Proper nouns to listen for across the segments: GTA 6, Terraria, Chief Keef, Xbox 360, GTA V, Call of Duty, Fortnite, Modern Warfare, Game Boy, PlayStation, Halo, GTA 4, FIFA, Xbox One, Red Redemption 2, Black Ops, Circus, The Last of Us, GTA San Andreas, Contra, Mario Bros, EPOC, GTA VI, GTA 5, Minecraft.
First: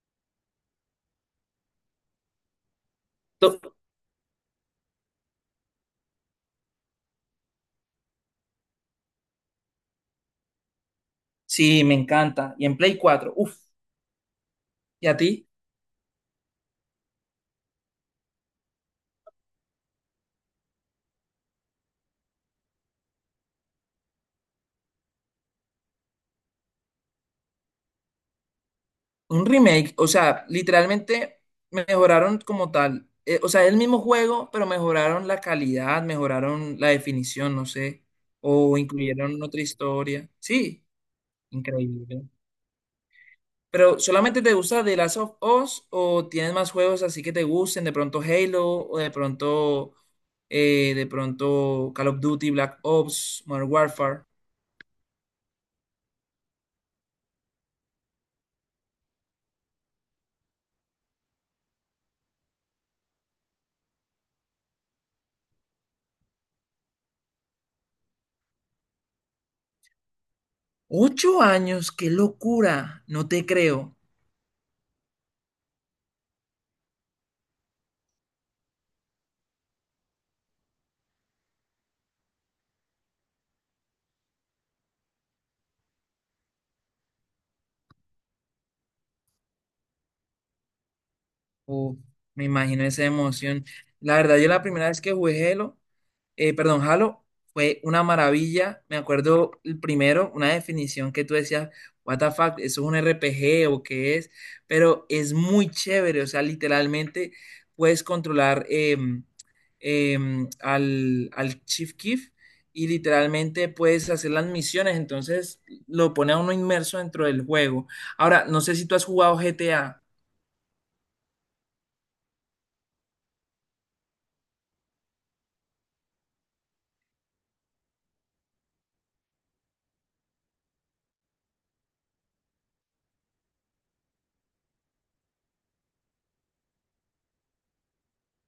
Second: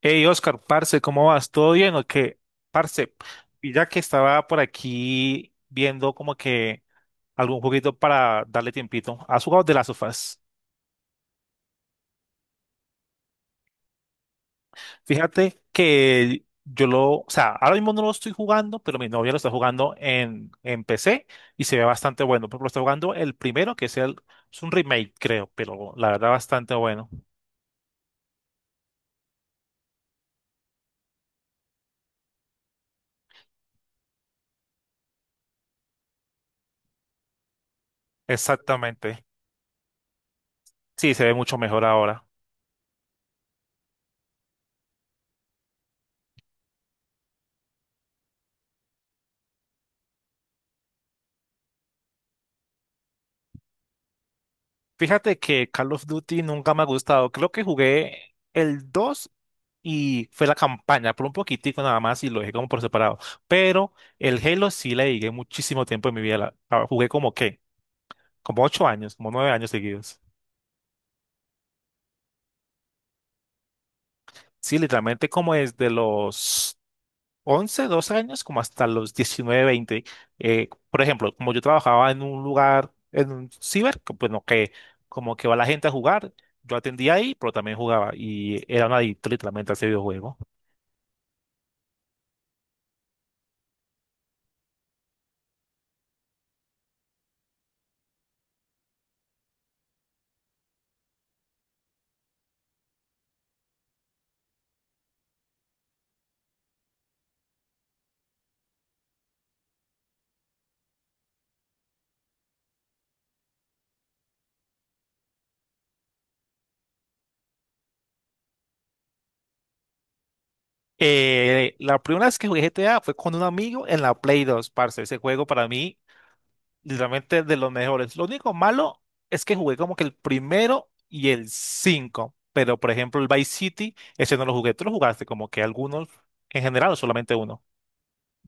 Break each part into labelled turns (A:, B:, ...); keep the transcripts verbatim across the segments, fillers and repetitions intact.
A: Hey, Oscar, parce, ¿cómo vas? ¿Todo bien o qué? Parce, y
B: To-
A: ya que estaba por aquí viendo como que algún juguito para darle tiempito, ¿has jugado de las sofás?
B: Sí, me encanta. Y en Play cuatro, uff, ¿y a ti?
A: Fíjate que yo lo, o sea, ahora mismo no lo estoy jugando, pero mi novia lo está jugando en, en P C y se ve bastante bueno. Pero lo está jugando el primero, que es, el, es un remake, creo, pero la verdad bastante bueno.
B: Un remake, o sea, literalmente mejoraron como tal. Eh, o sea, el mismo juego, pero mejoraron la calidad, mejoraron la definición, no sé, o
A: Exactamente.
B: incluyeron otra historia. Sí,
A: Sí, se ve mucho mejor
B: increíble.
A: ahora.
B: Pero ¿solamente te gusta The Last of Us o tienes más juegos así que te gusten? De pronto Halo o de pronto, eh, de pronto Call of Duty, Black Ops, Modern Warfare.
A: Fíjate que Call of Duty nunca me ha gustado. Creo que jugué el dos y fue la campaña por un poquitico nada más y lo dejé como por separado. Pero el Halo sí le dediqué muchísimo tiempo en mi vida. La- la jugué como qué, como ocho años, como nueve años seguidos.
B: Ocho años, qué locura, no te creo.
A: Sí, literalmente como desde los once doce años, como hasta los diecinueve veinte. Eh, por ejemplo, como yo trabajaba en un lugar, en un ciber, que, bueno, que como que va la gente a jugar, yo atendía ahí, pero también jugaba y era un adicto literalmente a ese videojuego.
B: Uf, me imagino esa emoción. La verdad, yo la primera vez que jugué Halo, eh, perdón, Halo, fue una maravilla. Me acuerdo el primero, una definición que tú decías, what the fuck, ¿eso es un R P G o qué es? Pero es muy chévere, o sea, literalmente puedes controlar em, em, al, al Chief Keef y literalmente puedes hacer las misiones, entonces lo pone a uno inmerso dentro del juego. Ahora, no sé si tú has jugado G T A.
A: Eh, la primera vez que jugué G T A fue con un amigo en la Play dos, parce. Ese juego para mí, literalmente de los mejores. Lo único malo es que jugué como que el primero y el cinco, pero por ejemplo el Vice City, ese no lo jugué. ¿Tú lo jugaste como que algunos en general o solamente uno?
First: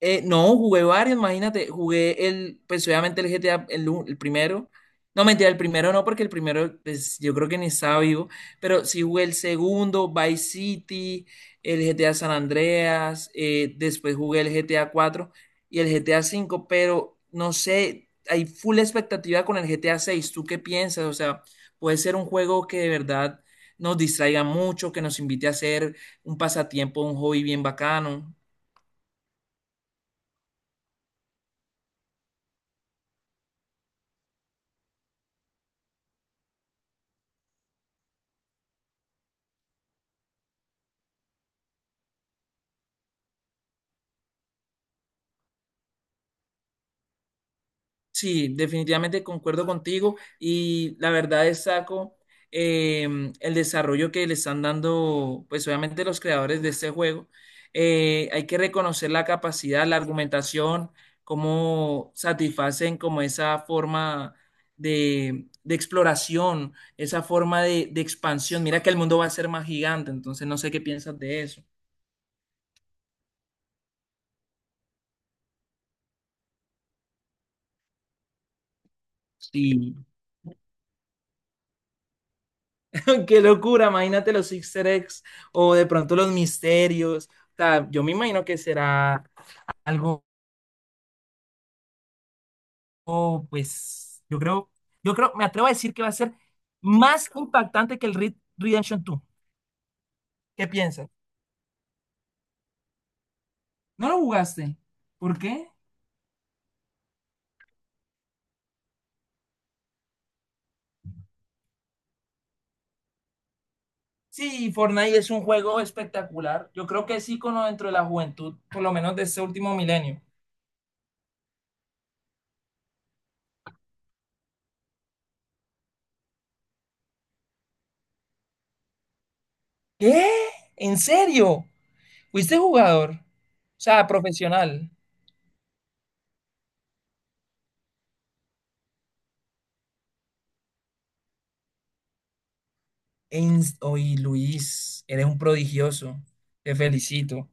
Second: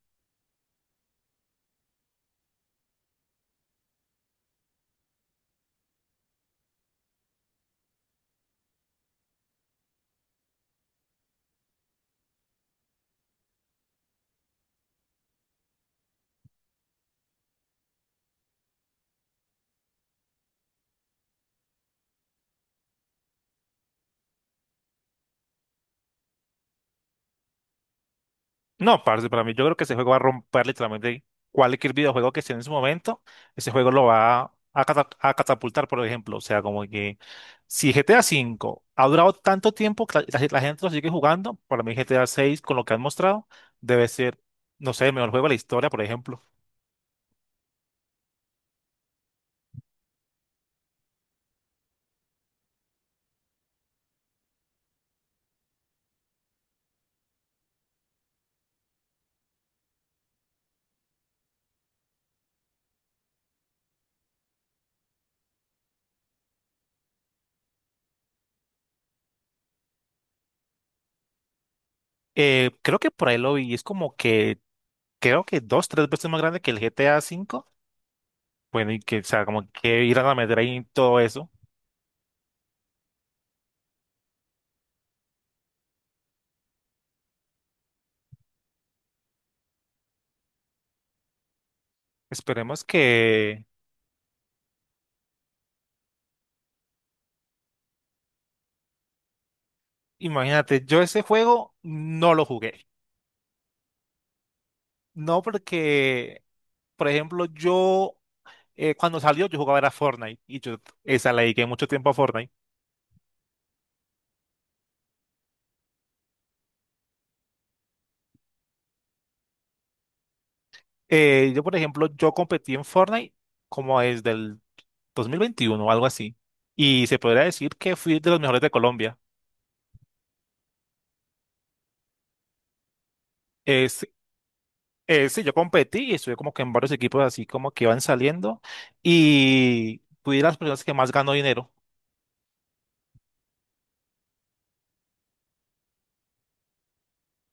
B: Eh, no, jugué varios, imagínate, jugué el, pues obviamente el G T A, el, u- el primero. No, mentira, el primero no, porque el primero, pues yo creo que ni estaba vivo, pero sí jugué el segundo, Vice City, el G T A San Andreas, eh, después jugué el G T A cuatro y el G T A cinco, pero no sé, hay full expectativa con el G T A seis. ¿Tú qué piensas? O sea, puede ser un juego que de verdad nos distraiga mucho, que nos invite a hacer un pasatiempo, un hobby bien bacano.
A: No, parce, para mí yo creo que ese juego va a romper literalmente cualquier videojuego que esté en su momento. Ese juego lo va a, cata- a catapultar, por ejemplo. O sea, como que si G T A cinco ha durado tanto tiempo que la, la- la gente lo sigue jugando, para mí G T A seis, con lo que han mostrado, debe ser, no sé, el mejor juego de la historia, por ejemplo.
B: Sí, definitivamente concuerdo contigo y la verdad destaco em, el desarrollo que le están dando, pues obviamente los creadores de este juego. Eh, hay que reconocer la capacidad, la argumentación, cómo satisfacen como esa forma de, de exploración, esa forma de, de expansión. Mira que el mundo va a ser más gigante, entonces no sé qué piensas de eso.
A: Eh, creo que por ahí lo vi, es como que, creo que dos, tres veces más grande que el G T A cinco. Bueno, y que, o sea, como
B: Sí,
A: que irán a meter ahí todo eso.
B: qué locura, imagínate los Easter eggs o de pronto los misterios. O sea, yo me imagino que será algo,
A: Esperemos
B: oh,
A: que...
B: pues, yo creo, yo creo, me atrevo a decir que va a ser más impactante que el Red Redemption dos. ¿Qué
A: Imagínate, yo
B: piensas?
A: ese juego no lo jugué.
B: ¿No lo jugaste? ¿Por
A: No
B: qué?
A: porque, por ejemplo, yo eh, cuando salió yo jugaba era Fortnite y yo esa le dediqué mucho tiempo a Fortnite.
B: Sí, Fortnite es un juego espectacular. Yo creo que es ícono dentro de la juventud, por lo menos de este último milenio.
A: Eh, yo, por ejemplo, yo competí en Fortnite como desde el dos mil veintiuno o algo así. Y se podría decir que fui de los mejores de Colombia.
B: ¿Qué? ¿En serio? ¿Fuiste jugador? O
A: Es,
B: sea, profesional.
A: eh, sí, yo competí y estuve como que en varios equipos así como que iban saliendo y fui de las personas que más ganó dinero.
B: Ens- Oye, Luis, eres un prodigioso. Te felicito.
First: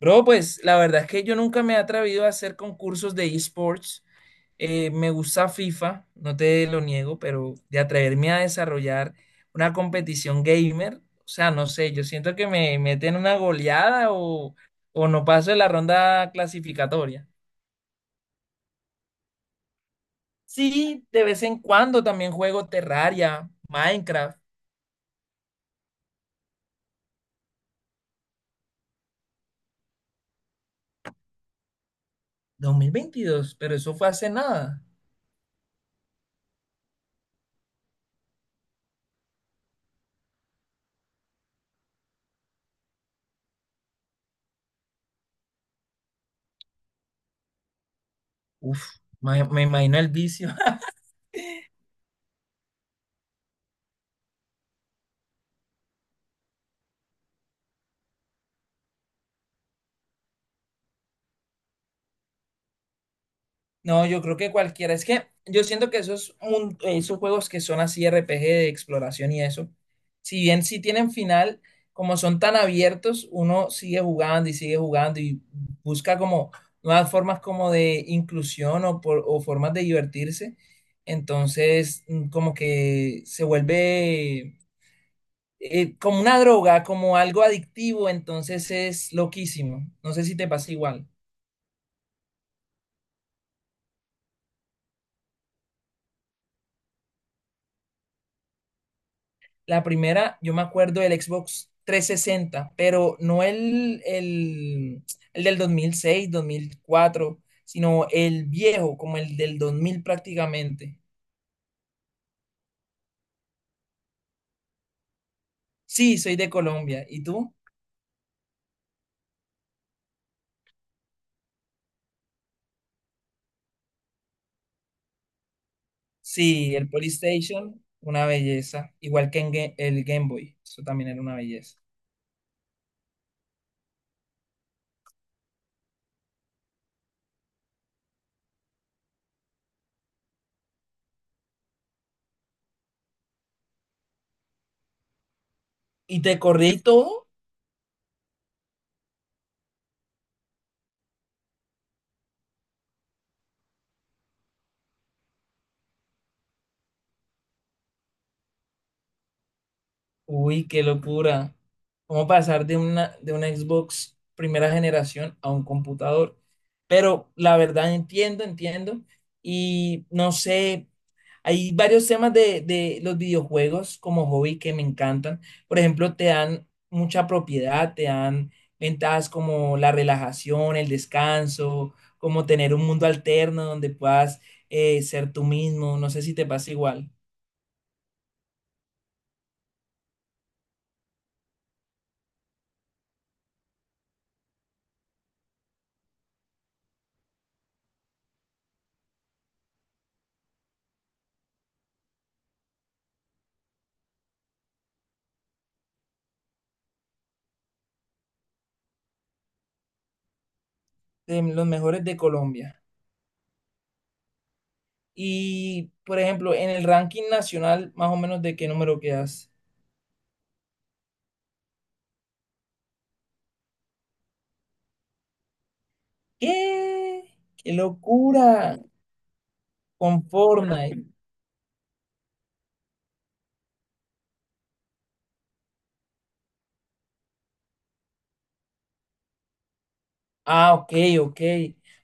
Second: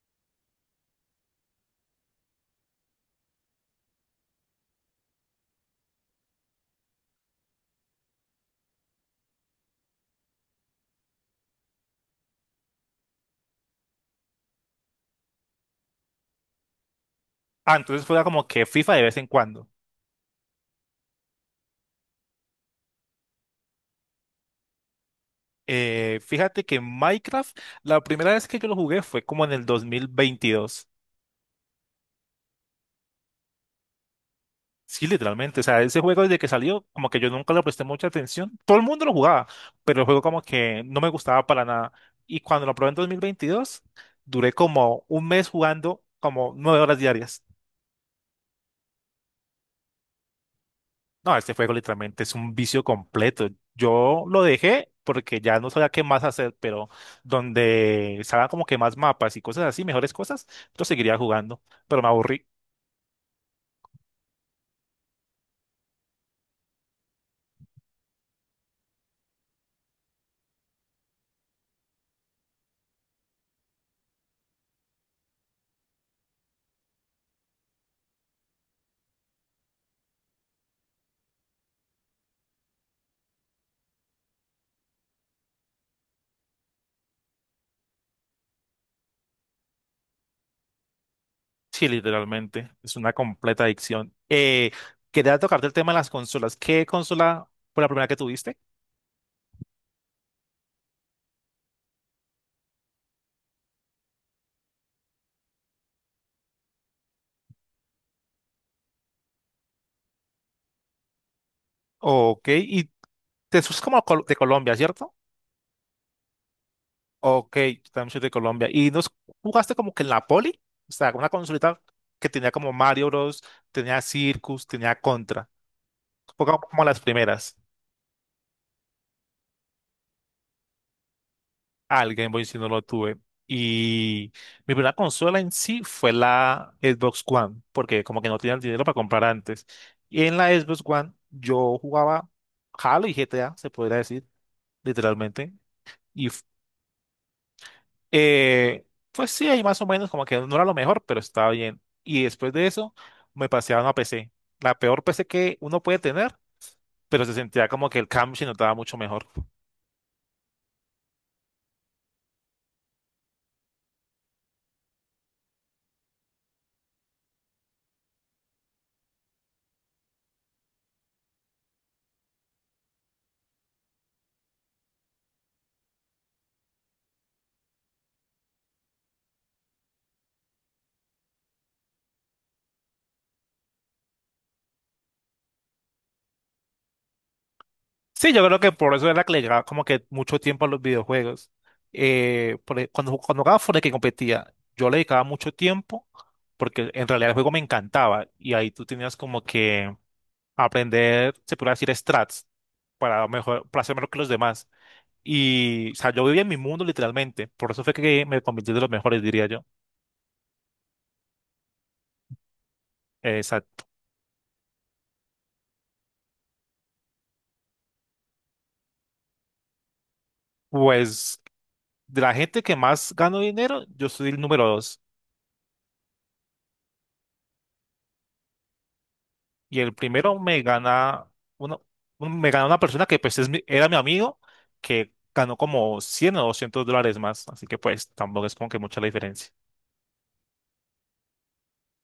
B: Bro, pues la verdad es que yo nunca me he atrevido a hacer concursos de esports. Eh, me gusta FIFA, no te lo niego, pero de atreverme a desarrollar una competición gamer, o sea, no sé, yo siento que me meten una goleada o, o no paso de la ronda clasificatoria.
A: Ah, entonces fuera como que FIFA de vez en cuando.
B: Sí, de vez en cuando también juego Terraria, Minecraft,
A: Eh, fíjate que Minecraft, la primera vez que yo lo jugué fue como en el dos mil veintidós.
B: dos mil veintidós, pero eso fue hace nada.
A: Sí, literalmente. O sea, ese juego desde que salió, como que yo nunca le presté mucha atención. Todo el mundo lo jugaba, pero el juego como que no me gustaba para nada. Y cuando lo probé en dos mil veintidós, duré como un mes jugando como nueve horas diarias.
B: Uf, me, me imagino el vicio.
A: No, este juego literalmente es un vicio completo. Yo lo dejé porque ya no sabía qué más hacer, pero donde salgan como que más mapas y cosas así, mejores cosas, yo seguiría jugando, pero me aburrí.
B: No, yo creo que cualquiera. Es que yo siento que esos, mun- esos juegos que son así R P G de exploración y eso, si bien sí tienen final, como son tan abiertos, uno sigue jugando y sigue jugando y busca como nuevas formas como de inclusión o, por- o formas de divertirse. Entonces, mm, como que se vuelve eh, como una droga, como algo adictivo, entonces es loquísimo. No sé si te pasa igual.
A: Sí, literalmente. Es una completa adicción. Eh, quería tocarte el tema de las consolas. ¿Qué consola fue la primera que tuviste?
B: La primera, yo me acuerdo del Xbox trescientos sesenta, pero no el, el, el del dos mil seis, dos mil cuatro, sino el viejo, como el del dos mil prácticamente.
A: Ok, y te sos como col- de Colombia, ¿cierto?
B: Sí, soy de Colombia. ¿Y tú?
A: Ok, yo también soy de Colombia. ¿Y nos jugaste como que en la poli? O sea, una consolita que tenía como Mario Bros, tenía Circus, tenía Contra. Fue como
B: Sí,
A: como
B: el
A: las primeras.
B: PlayStation una belleza. Igual que en Ga- el Game Boy, eso también era una belleza.
A: Al Game Boy si no lo tuve. Y mi primera consola en sí fue la Xbox One, porque como que no tenía el dinero para comprar antes. Y en la Xbox One yo jugaba Halo y G T A, se podría decir, literalmente.
B: ¿Y
A: Y
B: te
A: f-
B: corrí todo?
A: eh, pues sí, ahí más o menos como que no era lo mejor, pero estaba bien. Y después de eso me pasé a una P C, la peor P C que uno puede tener, pero se sentía como que el cambio se notaba mucho mejor.
B: Uy, qué locura. ¿Cómo pasar de una, de una Xbox primera generación a un computador? Pero la verdad entiendo, entiendo. Y no sé, hay varios temas de, de los videojuegos como hobby que me encantan. Por ejemplo, te dan mucha propiedad, te dan ventajas como la relajación, el descanso, como tener un mundo alterno donde puedas eh, ser tú mismo. No sé si te pasa igual.
A: Sí, yo creo que por eso era que le llegaba como que mucho tiempo a los videojuegos. Eh, por e- cuando, cuando jugaba Fortnite que competía, yo le dedicaba mucho tiempo porque en realidad el juego me encantaba y ahí tú tenías como que aprender, se puede decir, strats para, mejor, para ser mejor que los demás. Y, o sea, yo vivía en mi mundo literalmente, por eso fue que me convertí de los mejores, diría yo.
B: De los mejores de Colombia.
A: Exacto.
B: Y, por ejemplo, en el ranking nacional, más o menos, ¿de qué número quedas?
A: Pues de la gente que más gano dinero, yo soy el número dos.
B: ¿Qué? ¡Qué locura!
A: Y el
B: Con
A: primero me
B: Fortnite.
A: gana uno, un- me gana una persona que pues es mi- era mi amigo, que ganó como cien o doscientos dólares más, así que pues tampoco es como que mucha la diferencia.
B: Ah, ok, ok.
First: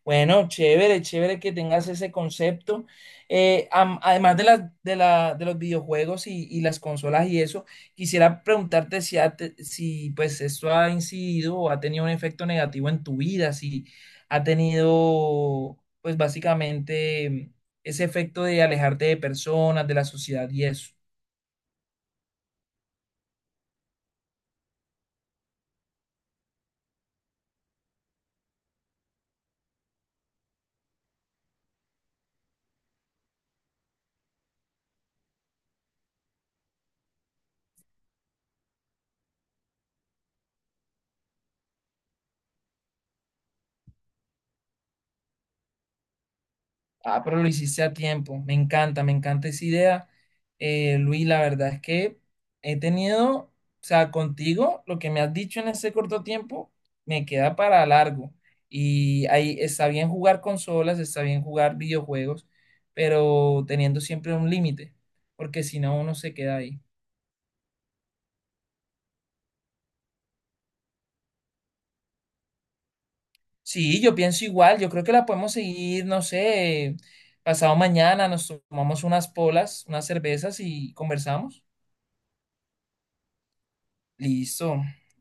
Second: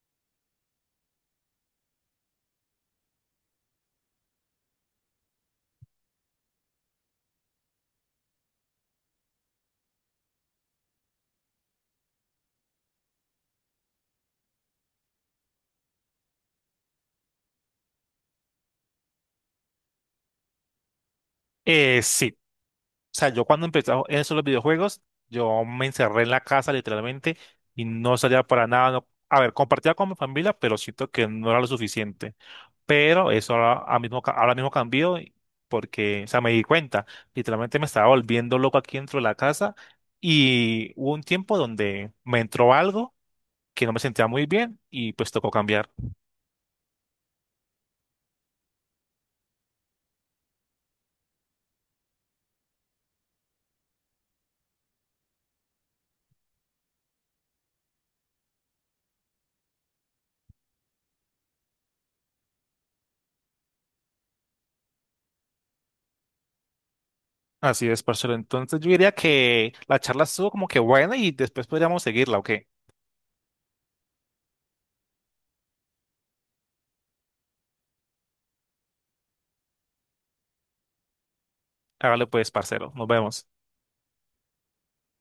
B: Bueno, chévere, chévere que tengas ese concepto. Eh, am- además de las de la, de los videojuegos y, y las consolas y eso, quisiera preguntarte si, ha te- si pues esto ha incidido o ha tenido un efecto negativo en tu vida, si ha tenido pues básicamente ese efecto de alejarte de personas, de la sociedad y eso.
A: Eh, sí, o sea, yo cuando empecé en esos los videojuegos, yo me encerré en la casa literalmente y no salía para nada, no, a ver, compartía con mi familia, pero siento que no era lo suficiente. Pero eso ahora, ahora mismo, ca- ahora mismo cambió y porque, o sea, me di cuenta, literalmente me estaba volviendo loco aquí dentro de la casa y hubo un tiempo donde me entró algo que no me sentía muy bien y pues tocó cambiar.
B: Ah, pero lo hiciste a tiempo. Me encanta, me encanta esa idea. Eh, Luis, la verdad es que he tenido, o sea, contigo, lo que me has dicho en ese corto tiempo, me queda para largo. Y ahí está bien jugar consolas, está bien jugar videojuegos, pero teniendo siempre un límite, porque si no, uno se queda ahí.
A: Así es, parcero. Entonces yo diría que la charla estuvo como que buena y después podríamos seguirla, ¿ok?
B: Sí, yo pienso igual, yo creo que la podemos seguir, no sé, pasado mañana nos tomamos unas polas, unas cervezas y conversamos.
A: Hágale pues, parcero. Nos vemos.
B: Listo. Nos